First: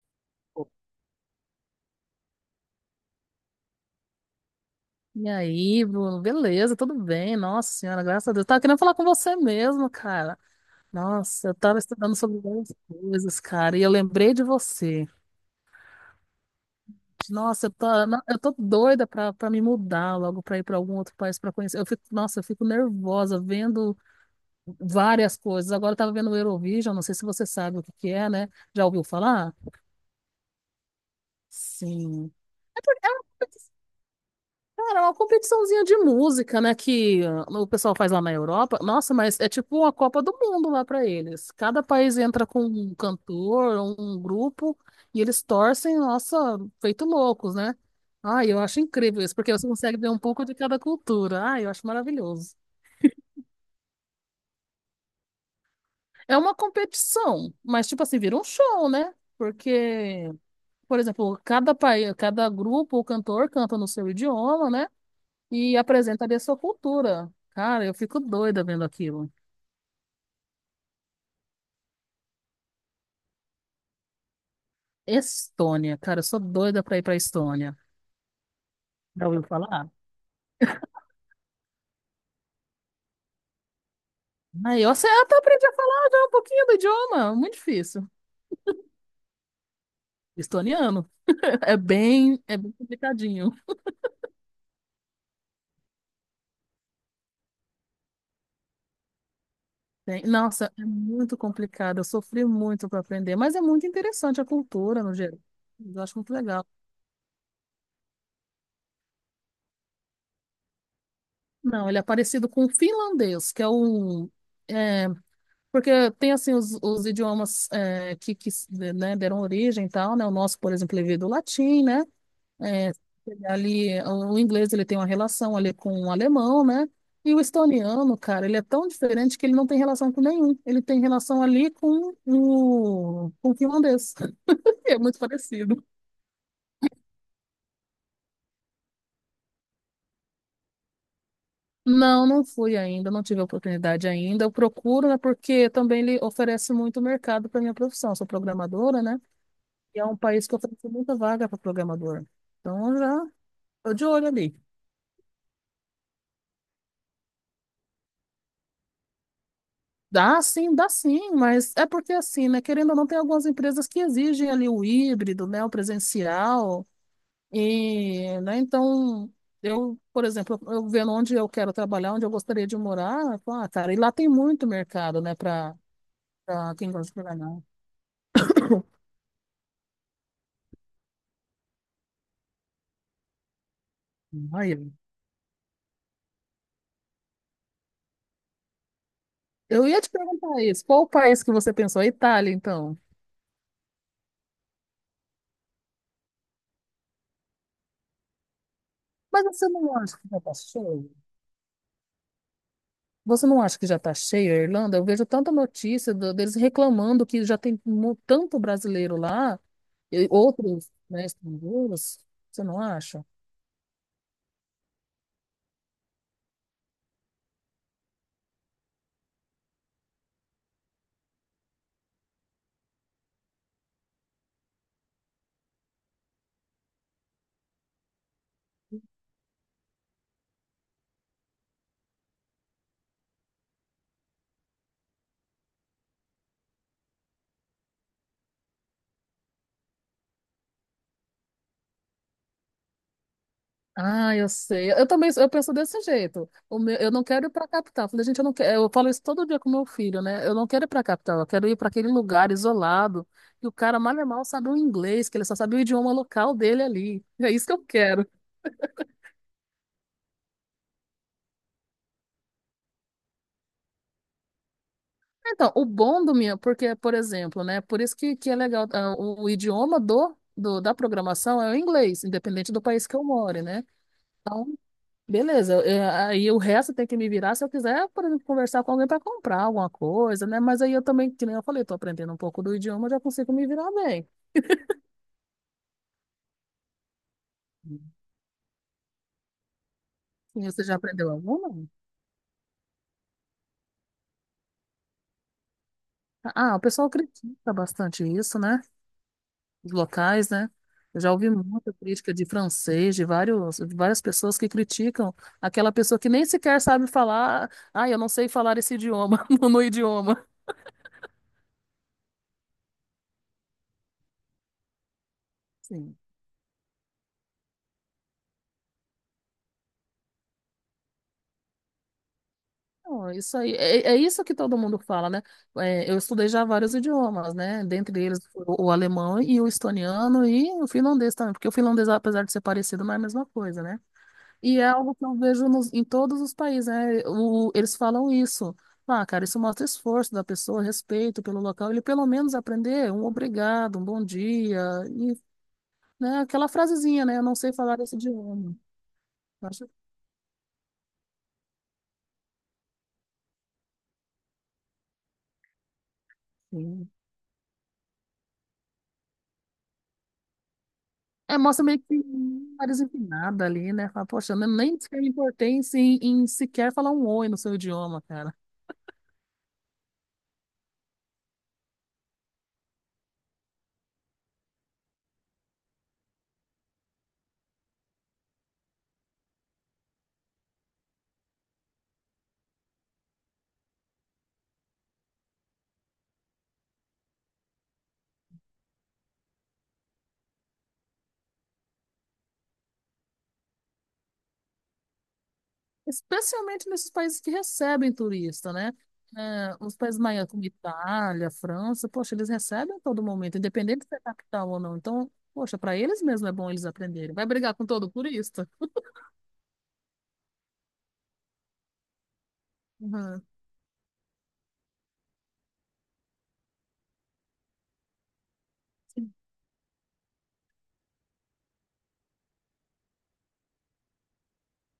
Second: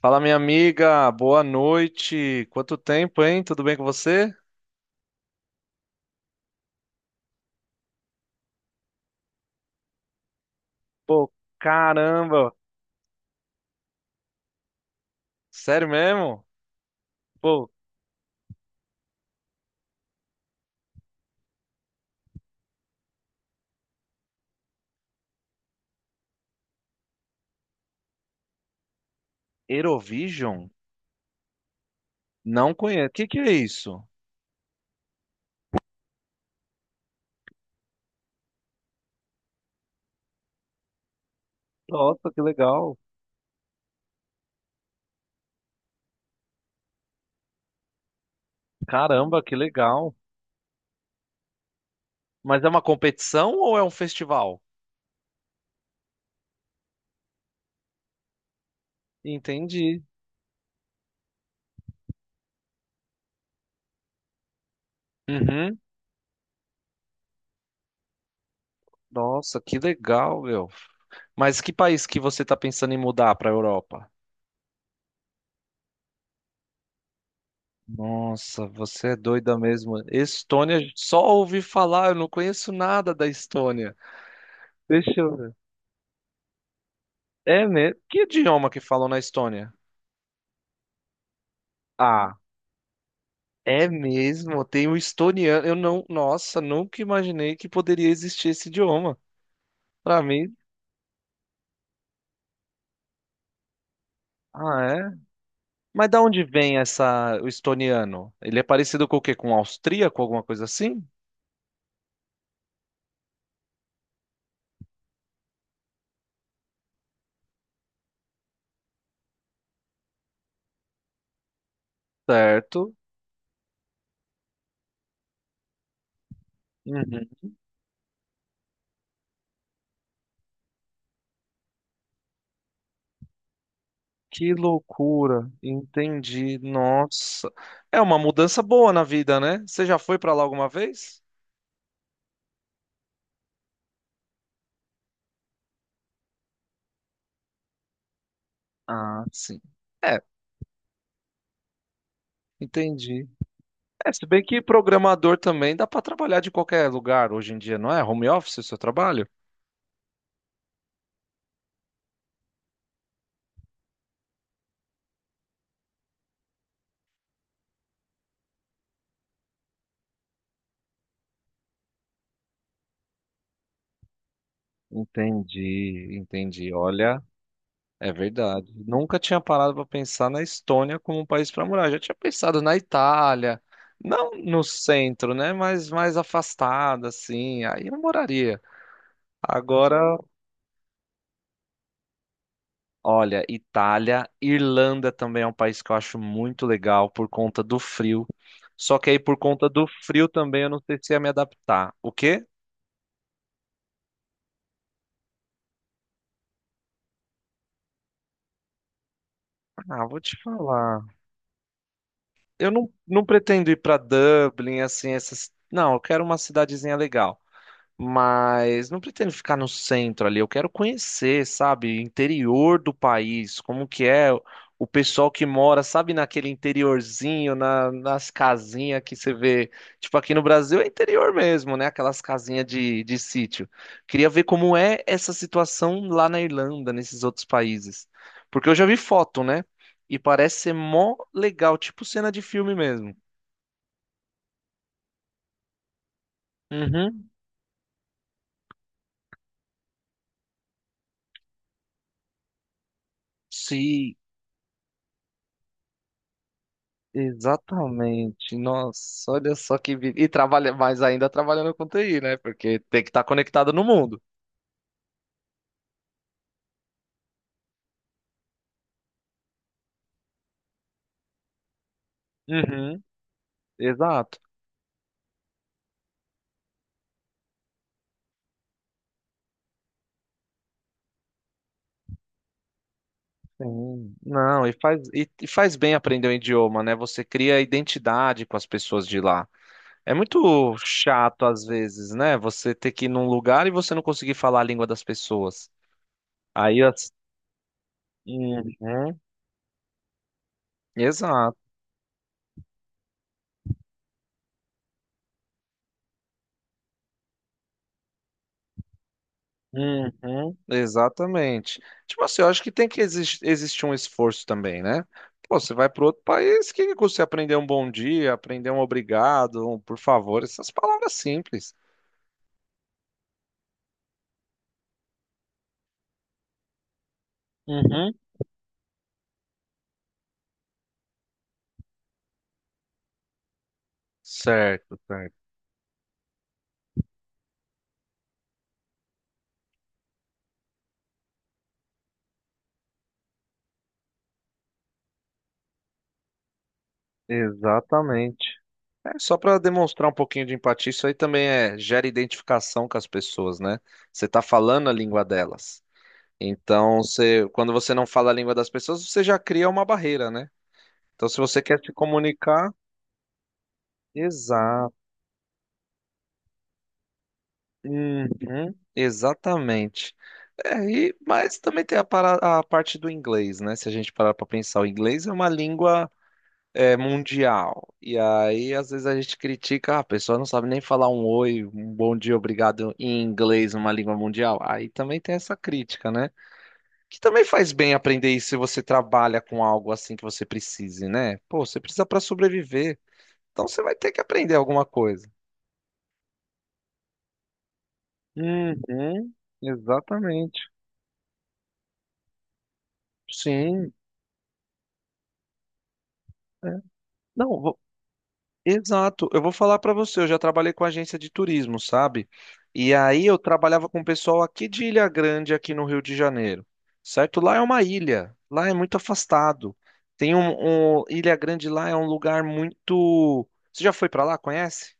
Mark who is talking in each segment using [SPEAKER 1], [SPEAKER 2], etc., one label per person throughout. [SPEAKER 1] Fala, minha amiga, boa noite. Quanto tempo, hein? Tudo bem com você?
[SPEAKER 2] E aí, Bruno? Beleza, tudo bem? Nossa senhora, graças a Deus. Tava querendo falar com você mesmo, cara.
[SPEAKER 1] Pô,
[SPEAKER 2] Nossa, eu tava estudando sobre
[SPEAKER 1] caramba!
[SPEAKER 2] várias coisas, cara, e eu lembrei de você.
[SPEAKER 1] Sério mesmo?
[SPEAKER 2] Nossa,
[SPEAKER 1] Pô,
[SPEAKER 2] eu tô doida pra me mudar logo, pra ir pra algum outro país pra conhecer. Eu fico, nossa, eu fico nervosa vendo várias coisas. Agora eu tava vendo o Eurovision, não sei se você sabe o que que é, né? Já ouviu falar?
[SPEAKER 1] Eurovision?
[SPEAKER 2] Sim.
[SPEAKER 1] Não conheço. O que que é isso?
[SPEAKER 2] Cara, é uma competiçãozinha de música, né, que o pessoal faz lá na Europa. Nossa, mas é tipo uma Copa do Mundo lá pra eles. Cada país
[SPEAKER 1] Nossa, que
[SPEAKER 2] entra com um
[SPEAKER 1] legal.
[SPEAKER 2] cantor, um grupo, e eles torcem, nossa, feito loucos, né? Ai, eu acho incrível isso,
[SPEAKER 1] Caramba,
[SPEAKER 2] porque
[SPEAKER 1] que
[SPEAKER 2] você consegue ver
[SPEAKER 1] legal.
[SPEAKER 2] um pouco de cada cultura. Ai, eu acho maravilhoso.
[SPEAKER 1] Mas é uma competição ou é um festival?
[SPEAKER 2] É uma competição, mas tipo assim, vira um show, né?
[SPEAKER 1] Entendi.
[SPEAKER 2] Porque, por exemplo, cada país, cada grupo ou cantor canta no seu idioma, né? E
[SPEAKER 1] Uhum.
[SPEAKER 2] apresenta ali a sua cultura. Cara, eu fico doida vendo aquilo.
[SPEAKER 1] Nossa, que legal, meu. Mas que país que você tá pensando em mudar para a Europa?
[SPEAKER 2] Estônia, cara, eu sou doida pra ir pra Estônia.
[SPEAKER 1] Nossa, você é
[SPEAKER 2] Já ouviu
[SPEAKER 1] doida
[SPEAKER 2] falar?
[SPEAKER 1] mesmo. Estônia, só ouvi falar, eu não conheço nada da Estônia.
[SPEAKER 2] Aí eu sei,
[SPEAKER 1] Deixa eu
[SPEAKER 2] até
[SPEAKER 1] ver.
[SPEAKER 2] aprendi a falar já um pouquinho do idioma, muito
[SPEAKER 1] É mesmo?
[SPEAKER 2] difícil.
[SPEAKER 1] Que idioma que falam na Estônia?
[SPEAKER 2] Estoniano. É
[SPEAKER 1] Ah,
[SPEAKER 2] bem, é bem complicadinho.
[SPEAKER 1] é mesmo? Tem o estoniano. Eu não. Nossa, nunca imaginei que poderia existir esse idioma. Pra mim.
[SPEAKER 2] Nossa, é muito complicado. Eu sofri muito para aprender, mas é muito interessante a
[SPEAKER 1] Ah,
[SPEAKER 2] cultura no
[SPEAKER 1] é?
[SPEAKER 2] geral. Eu
[SPEAKER 1] Mas
[SPEAKER 2] acho
[SPEAKER 1] da
[SPEAKER 2] muito
[SPEAKER 1] onde
[SPEAKER 2] legal.
[SPEAKER 1] vem essa, o estoniano? Ele é parecido com o quê? Com o austríaco, alguma coisa assim?
[SPEAKER 2] Não, ele é parecido com o finlandês, que é um. É, porque tem, assim, os idiomas que, né, deram origem e tal, né? O nosso, por exemplo, ele veio do latim, né? É,
[SPEAKER 1] Certo.
[SPEAKER 2] ali, o inglês, ele tem uma relação ali com o alemão, né?
[SPEAKER 1] Uhum.
[SPEAKER 2] E o estoniano, cara, ele é tão diferente que ele não tem relação com nenhum. Ele tem relação ali com com o finlandês.
[SPEAKER 1] Que
[SPEAKER 2] É muito
[SPEAKER 1] loucura.
[SPEAKER 2] parecido.
[SPEAKER 1] Entendi. Nossa. É uma mudança boa na vida, né? Você já foi pra lá alguma vez?
[SPEAKER 2] Não, não fui ainda, não tive a oportunidade ainda. Eu procuro, né? Porque também ele oferece muito mercado para minha profissão. Eu sou programadora, né?
[SPEAKER 1] Ah, sim.
[SPEAKER 2] E é um
[SPEAKER 1] É,
[SPEAKER 2] país que oferece muita vaga para programador. Então, eu
[SPEAKER 1] entendi.
[SPEAKER 2] já tô de
[SPEAKER 1] É, se
[SPEAKER 2] olho
[SPEAKER 1] bem
[SPEAKER 2] ali.
[SPEAKER 1] que programador também dá para trabalhar de qualquer lugar hoje em dia, não é? Home office o seu trabalho?
[SPEAKER 2] Dá sim, mas é porque assim, né? Querendo ou não, tem algumas empresas que exigem ali o híbrido, né? O presencial. E, né? Então, eu, por exemplo, eu vendo onde eu quero trabalhar, onde eu gostaria de morar, eu falo, ah, cara, e lá tem muito mercado, né? Para
[SPEAKER 1] Entendi, entendi.
[SPEAKER 2] quem gosta de
[SPEAKER 1] Olha,
[SPEAKER 2] programar.
[SPEAKER 1] é verdade. Nunca tinha parado para pensar na Estônia como um país para morar. Já tinha pensado na Itália, não no
[SPEAKER 2] Aí,
[SPEAKER 1] centro, né? Mas mais afastada, assim. Aí eu moraria.
[SPEAKER 2] eu
[SPEAKER 1] Agora,
[SPEAKER 2] ia te perguntar isso. Qual o país que você pensou? A Itália, então.
[SPEAKER 1] olha, Itália, Irlanda também é um país que eu acho muito legal por conta do frio. Só que aí por
[SPEAKER 2] Mas
[SPEAKER 1] conta
[SPEAKER 2] você
[SPEAKER 1] do
[SPEAKER 2] não acha
[SPEAKER 1] frio
[SPEAKER 2] que vai estar
[SPEAKER 1] também eu não sei
[SPEAKER 2] cheio?
[SPEAKER 1] se ia me adaptar. O quê?
[SPEAKER 2] Você não acha que já está cheio a Irlanda? Eu vejo tanta notícia deles reclamando que já tem tanto brasileiro lá,
[SPEAKER 1] Ah, vou
[SPEAKER 2] e
[SPEAKER 1] te
[SPEAKER 2] outros,
[SPEAKER 1] falar.
[SPEAKER 2] né, estrangeiros. Você
[SPEAKER 1] Eu
[SPEAKER 2] não
[SPEAKER 1] não, não
[SPEAKER 2] acha?
[SPEAKER 1] pretendo ir pra Dublin, assim, essas. Não, eu quero uma cidadezinha legal. Mas não pretendo ficar no centro ali, eu quero conhecer, sabe, interior do país, como que é o pessoal que mora, sabe, naquele interiorzinho, nas casinhas que você vê, tipo aqui no Brasil é interior mesmo, né, aquelas casinhas de sítio. Queria ver como é essa situação lá na Irlanda, nesses outros países, porque eu já vi foto, né, e parece ser mó legal, tipo cena de filme mesmo.
[SPEAKER 2] Ah, eu sei. Eu também, eu penso desse jeito. O meu, eu não
[SPEAKER 1] Uhum,
[SPEAKER 2] quero ir para a capital. Eu falei, gente, eu não quero. Eu falo isso todo dia com meu filho, né? Eu não quero ir para a capital. Eu quero ir para aquele lugar isolado que o cara
[SPEAKER 1] sim.
[SPEAKER 2] mal e mal sabe o inglês, que ele só sabe o idioma local dele ali. É isso que eu quero.
[SPEAKER 1] Exatamente. Nossa, olha só que vida. E trabalha mais ainda trabalhando com TI, né? Porque tem que estar conectado no mundo.
[SPEAKER 2] Então, o bom do meu, porque, por exemplo, né? Por isso que é legal, o idioma da programação é o inglês, independente do
[SPEAKER 1] Uhum.
[SPEAKER 2] país que eu more, né?
[SPEAKER 1] Exato.
[SPEAKER 2] Beleza, aí o resto tem que me virar se eu quiser, por exemplo, conversar com alguém para comprar alguma coisa, né? Mas aí eu também, que nem eu falei, tô aprendendo um pouco do idioma, eu já consigo me virar
[SPEAKER 1] Sim.
[SPEAKER 2] bem.
[SPEAKER 1] Não, e faz, e faz bem aprender o idioma, né? Você cria identidade com as pessoas de lá. É
[SPEAKER 2] E
[SPEAKER 1] muito
[SPEAKER 2] você já aprendeu
[SPEAKER 1] chato às
[SPEAKER 2] alguma?
[SPEAKER 1] vezes, né? Você ter que ir num lugar e você não conseguir falar a língua das pessoas.
[SPEAKER 2] Ah, o
[SPEAKER 1] Aí
[SPEAKER 2] pessoal
[SPEAKER 1] as...
[SPEAKER 2] critica bastante isso, né?
[SPEAKER 1] Uhum.
[SPEAKER 2] Os locais, né? Eu já ouvi
[SPEAKER 1] Exato.
[SPEAKER 2] muita crítica de francês, de vários, de várias pessoas que criticam aquela pessoa que nem sequer sabe falar, ah, eu não sei falar esse idioma, no idioma.
[SPEAKER 1] Uhum, exatamente. Tipo assim, eu acho que tem que existir um esforço também, né? Pô, você vai para
[SPEAKER 2] Sim.
[SPEAKER 1] outro país, que custa você aprender um bom dia, aprender um obrigado, um por favor, essas palavras simples.
[SPEAKER 2] Então, é isso aí, é isso que todo mundo fala, né? É, eu estudei já vários idiomas, né?
[SPEAKER 1] Uhum.
[SPEAKER 2] Dentre eles o alemão e o estoniano e o finlandês também, porque o finlandês, apesar de ser parecido, não é a mesma coisa, né? E é
[SPEAKER 1] Certo,
[SPEAKER 2] algo que eu
[SPEAKER 1] certo.
[SPEAKER 2] vejo em todos os países, né? Eles falam isso. Ah, cara, isso mostra esforço da pessoa, respeito pelo local. Ele pelo menos aprender um obrigado, um bom dia, e, né, aquela frasezinha, né? Eu não sei falar esse
[SPEAKER 1] Exatamente.
[SPEAKER 2] idioma.
[SPEAKER 1] É só para
[SPEAKER 2] Eu acho que
[SPEAKER 1] demonstrar um pouquinho de empatia, isso aí também é gera identificação com as pessoas, né? Você tá falando a língua delas. Então,
[SPEAKER 2] sim.
[SPEAKER 1] você, quando você não fala a língua das pessoas, você já cria uma barreira, né? Então, se
[SPEAKER 2] É,
[SPEAKER 1] você quer
[SPEAKER 2] mostra
[SPEAKER 1] se
[SPEAKER 2] meio que
[SPEAKER 1] comunicar,
[SPEAKER 2] nariz empinada ali, né? Fala, poxa, eu
[SPEAKER 1] exato.
[SPEAKER 2] nem sequer me importei em, em sequer falar um oi no seu idioma, cara.
[SPEAKER 1] Uhum, exatamente. É, e, mas também tem a, a parte do inglês, né? Se a gente parar para pensar, o inglês é uma língua é, mundial. E aí, às vezes, a gente critica, "Ah, a pessoa não sabe nem falar um oi, um bom dia, obrigado em inglês, numa língua mundial. Aí também tem essa crítica, né? Que também faz bem aprender isso se você trabalha com algo assim que você precise, né? Pô, você precisa para sobreviver. Então você vai ter que aprender alguma coisa.
[SPEAKER 2] Especialmente nesses países que recebem turista, né?
[SPEAKER 1] Uhum,
[SPEAKER 2] É, os países maiores,
[SPEAKER 1] exatamente.
[SPEAKER 2] como Itália, França, poxa, eles recebem a todo momento,
[SPEAKER 1] Sim.
[SPEAKER 2] independente se é capital ou não. Então, poxa, para eles mesmo é bom eles aprenderem. Vai
[SPEAKER 1] Não,
[SPEAKER 2] brigar
[SPEAKER 1] vou-
[SPEAKER 2] com todo turista?
[SPEAKER 1] Exato. Eu vou falar para você, eu já trabalhei com agência de turismo, sabe? E aí eu
[SPEAKER 2] Uhum.
[SPEAKER 1] trabalhava com o pessoal aqui de Ilha Grande, aqui no Rio de Janeiro, certo? Lá é uma ilha, lá é muito afastado. Tem Ilha Grande lá é um lugar muito. Você já foi para lá? Conhece?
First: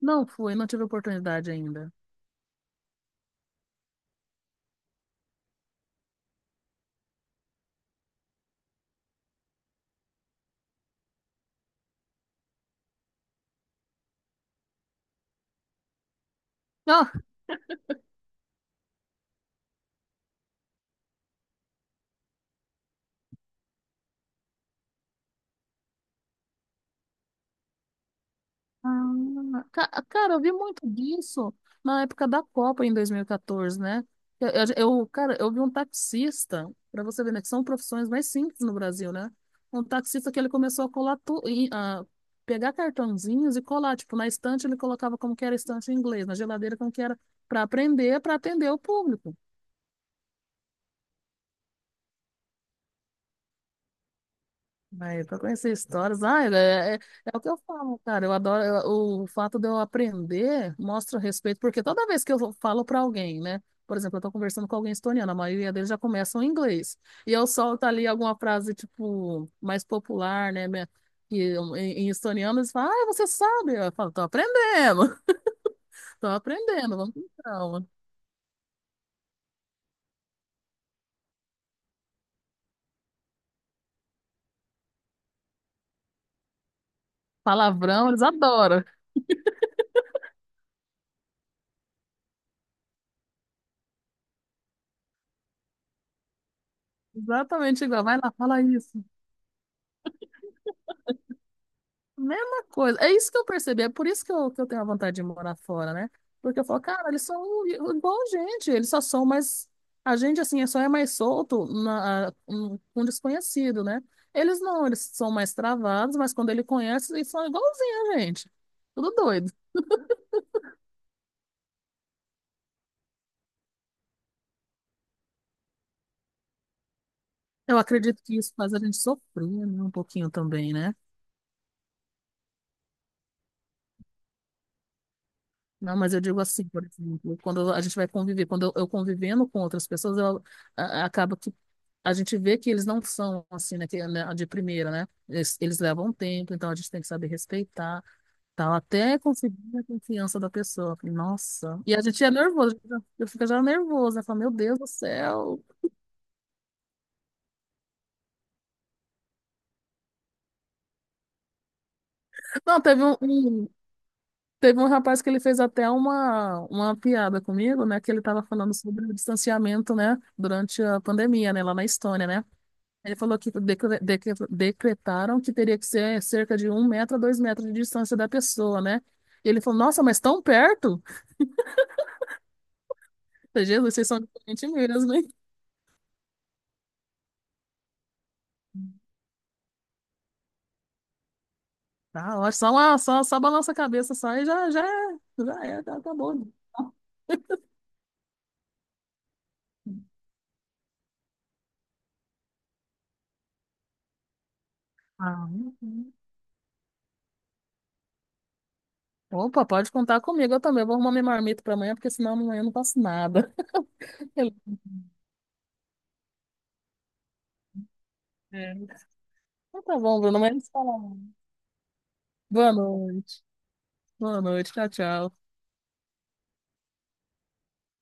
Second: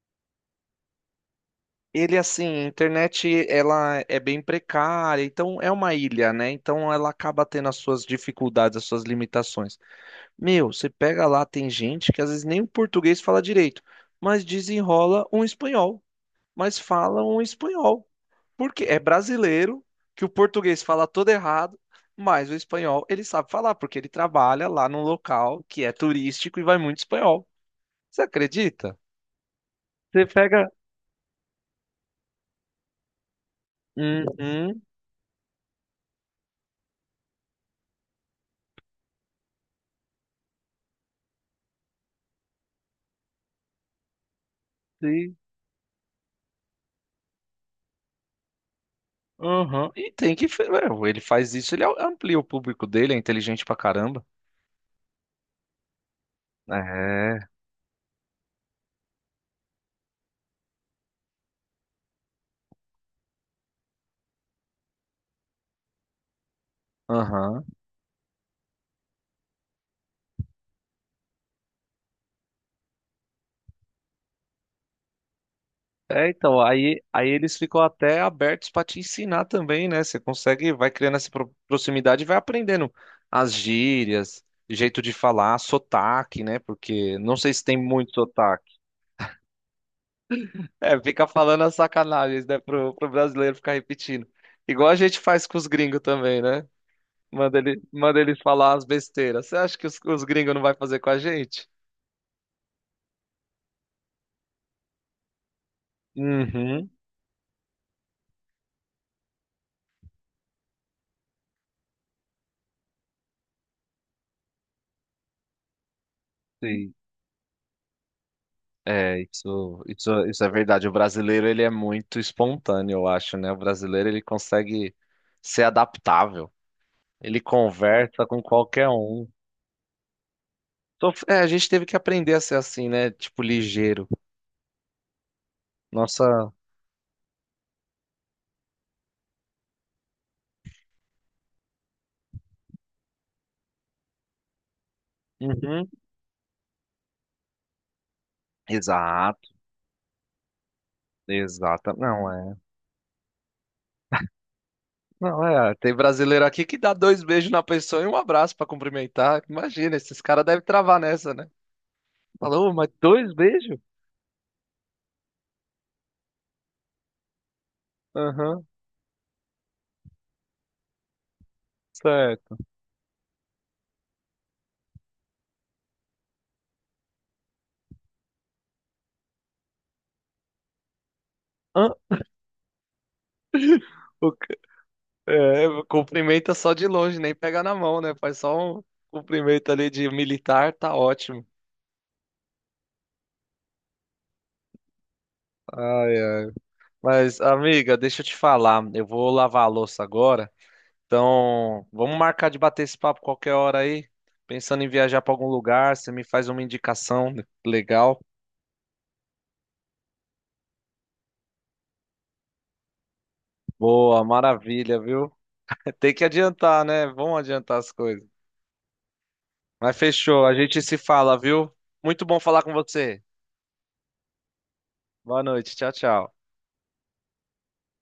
[SPEAKER 2] Não fui, não tive oportunidade ainda.
[SPEAKER 1] Ele assim, a internet ela é bem precária, então é uma ilha, né? Então ela acaba tendo as suas dificuldades, as suas limitações. Meu, você pega lá, tem gente que às vezes nem o português fala direito, mas desenrola um espanhol, mas fala um espanhol. Porque é brasileiro que o português fala todo errado, mas o espanhol ele sabe falar, porque ele trabalha lá num local que é turístico e vai muito espanhol. Você acredita?
[SPEAKER 2] Ah,
[SPEAKER 1] Você
[SPEAKER 2] cara, eu vi
[SPEAKER 1] pega.
[SPEAKER 2] muito disso na época da Copa em 2014, né? Eu,
[SPEAKER 1] Uhum,
[SPEAKER 2] eu- cara, eu vi um taxista, para você ver, né, que são profissões mais simples no Brasil, né? Um taxista que ele começou a colar tu, e, a pegar cartãozinhos e colar, tipo, na estante ele colocava como
[SPEAKER 1] sim,
[SPEAKER 2] que era a estante em inglês, na geladeira como que era, para aprender, para atender o público.
[SPEAKER 1] uhum. E tem que. Ele faz isso, ele amplia o público dele, é inteligente pra caramba.
[SPEAKER 2] Mas pra conhecer histórias, ah, é, é o que
[SPEAKER 1] É.
[SPEAKER 2] eu falo, cara. Eu adoro o fato de eu aprender mostra respeito, porque toda vez que eu falo pra alguém, né? Por exemplo, eu tô conversando com alguém estoniano, a maioria deles já começam em inglês. E eu
[SPEAKER 1] Aham.
[SPEAKER 2] solto ali alguma frase, tipo, mais popular, né? Que, em estoniano eles falam, ah, você sabe? Eu falo, tô aprendendo, tô
[SPEAKER 1] É, então,
[SPEAKER 2] aprendendo,
[SPEAKER 1] aí,
[SPEAKER 2] vamos
[SPEAKER 1] aí
[SPEAKER 2] com
[SPEAKER 1] eles ficam
[SPEAKER 2] calma.
[SPEAKER 1] até abertos para te ensinar também, né? Você consegue, vai criando essa proximidade e vai aprendendo as gírias, jeito de falar, sotaque, né? Porque não sei se tem
[SPEAKER 2] Palavrão,
[SPEAKER 1] muito
[SPEAKER 2] eles
[SPEAKER 1] sotaque.
[SPEAKER 2] adoram.
[SPEAKER 1] É, fica falando as sacanagens, né? Pro brasileiro ficar repetindo. Igual a gente faz com os gringos também, né? Manda, ele,
[SPEAKER 2] Exatamente igual. Vai
[SPEAKER 1] manda
[SPEAKER 2] lá,
[SPEAKER 1] eles
[SPEAKER 2] fala
[SPEAKER 1] falar as
[SPEAKER 2] isso.
[SPEAKER 1] besteiras. Você acha que os gringos não vai fazer com a gente?
[SPEAKER 2] Mesma coisa. É isso que eu percebi. É por isso que eu tenho a vontade de morar fora, né? Porque eu falo,
[SPEAKER 1] Uhum.
[SPEAKER 2] cara, eles são igual a gente. Eles só são mais. A gente, assim, é só é mais solto na, um desconhecido, né? Eles não, eles são mais travados, mas quando ele
[SPEAKER 1] Sim.
[SPEAKER 2] conhece, eles são igualzinho a gente. Tudo
[SPEAKER 1] É,
[SPEAKER 2] doido.
[SPEAKER 1] isso é verdade. O brasileiro, ele é muito espontâneo, eu acho, né? O brasileiro, ele consegue ser adaptável. Ele
[SPEAKER 2] Eu acredito
[SPEAKER 1] conversa
[SPEAKER 2] que
[SPEAKER 1] com
[SPEAKER 2] isso faz a
[SPEAKER 1] qualquer
[SPEAKER 2] gente
[SPEAKER 1] um.
[SPEAKER 2] sofrer, né? Um pouquinho também, né?
[SPEAKER 1] Então, é, a gente teve que aprender a ser assim, né? Tipo, ligeiro.
[SPEAKER 2] Não, mas eu digo
[SPEAKER 1] Nossa.
[SPEAKER 2] assim, por exemplo, quando a gente vai conviver, eu convivendo com outras pessoas, acaba a gente vê que eles não são assim, né, é, né, de primeira, né? Eles
[SPEAKER 1] Uhum.
[SPEAKER 2] levam um tempo, então a gente tem que saber respeitar, tal, até
[SPEAKER 1] Exato,
[SPEAKER 2] conseguir a confiança da pessoa. Eu falei, nossa.
[SPEAKER 1] exato.
[SPEAKER 2] E a gente
[SPEAKER 1] Não
[SPEAKER 2] é
[SPEAKER 1] é.
[SPEAKER 2] nervoso, eu fico já nervosa, né? Falo, meu Deus do
[SPEAKER 1] Não
[SPEAKER 2] céu.
[SPEAKER 1] é. Tem brasileiro aqui que dá dois beijos na pessoa e um abraço pra cumprimentar. Imagina, esses caras devem travar nessa, né? Falou,
[SPEAKER 2] Não,
[SPEAKER 1] mas
[SPEAKER 2] teve
[SPEAKER 1] dois beijos?
[SPEAKER 2] teve um rapaz que ele fez até uma piada comigo, né? Que ele estava
[SPEAKER 1] Aham,
[SPEAKER 2] falando sobre o distanciamento, né? Durante a pandemia, né? Lá na Estônia, né?
[SPEAKER 1] certo.
[SPEAKER 2] Ele falou que decretaram que teria que ser cerca de 1 metro a 2 metros de distância da pessoa, né? E ele falou, nossa, mas tão perto?
[SPEAKER 1] Hã?
[SPEAKER 2] Falei, Jesus, vocês são diferentes mesmo, hein?
[SPEAKER 1] É, cumprimenta só de longe, nem pega na mão, né? Faz só um cumprimento ali de militar, tá ótimo.
[SPEAKER 2] Ah, eu só, uma, só, só balança a cabeça só e já é, já
[SPEAKER 1] Ai,
[SPEAKER 2] acabou, né?
[SPEAKER 1] ai. Mas, amiga, deixa eu te falar, eu vou lavar a louça agora. Então, vamos marcar de bater esse papo qualquer hora aí. Pensando em viajar pra
[SPEAKER 2] Ah,
[SPEAKER 1] algum lugar, você
[SPEAKER 2] uhum.
[SPEAKER 1] me faz uma indicação legal.
[SPEAKER 2] Opa, pode contar comigo, eu também. Eu vou arrumar minha marmita para amanhã, porque senão amanhã eu não faço nada.
[SPEAKER 1] Boa, maravilha, viu? Tem que adiantar, né? Vamos adiantar as coisas.
[SPEAKER 2] É. Então
[SPEAKER 1] Mas
[SPEAKER 2] tá bom, Bruno,
[SPEAKER 1] fechou,
[SPEAKER 2] mas a
[SPEAKER 1] a
[SPEAKER 2] gente se
[SPEAKER 1] gente
[SPEAKER 2] fala
[SPEAKER 1] se
[SPEAKER 2] amanhã.
[SPEAKER 1] fala, viu? Muito bom falar com
[SPEAKER 2] Boa
[SPEAKER 1] você.
[SPEAKER 2] noite. Boa noite, tchau, tchau.
[SPEAKER 1] Boa noite, tchau, tchau.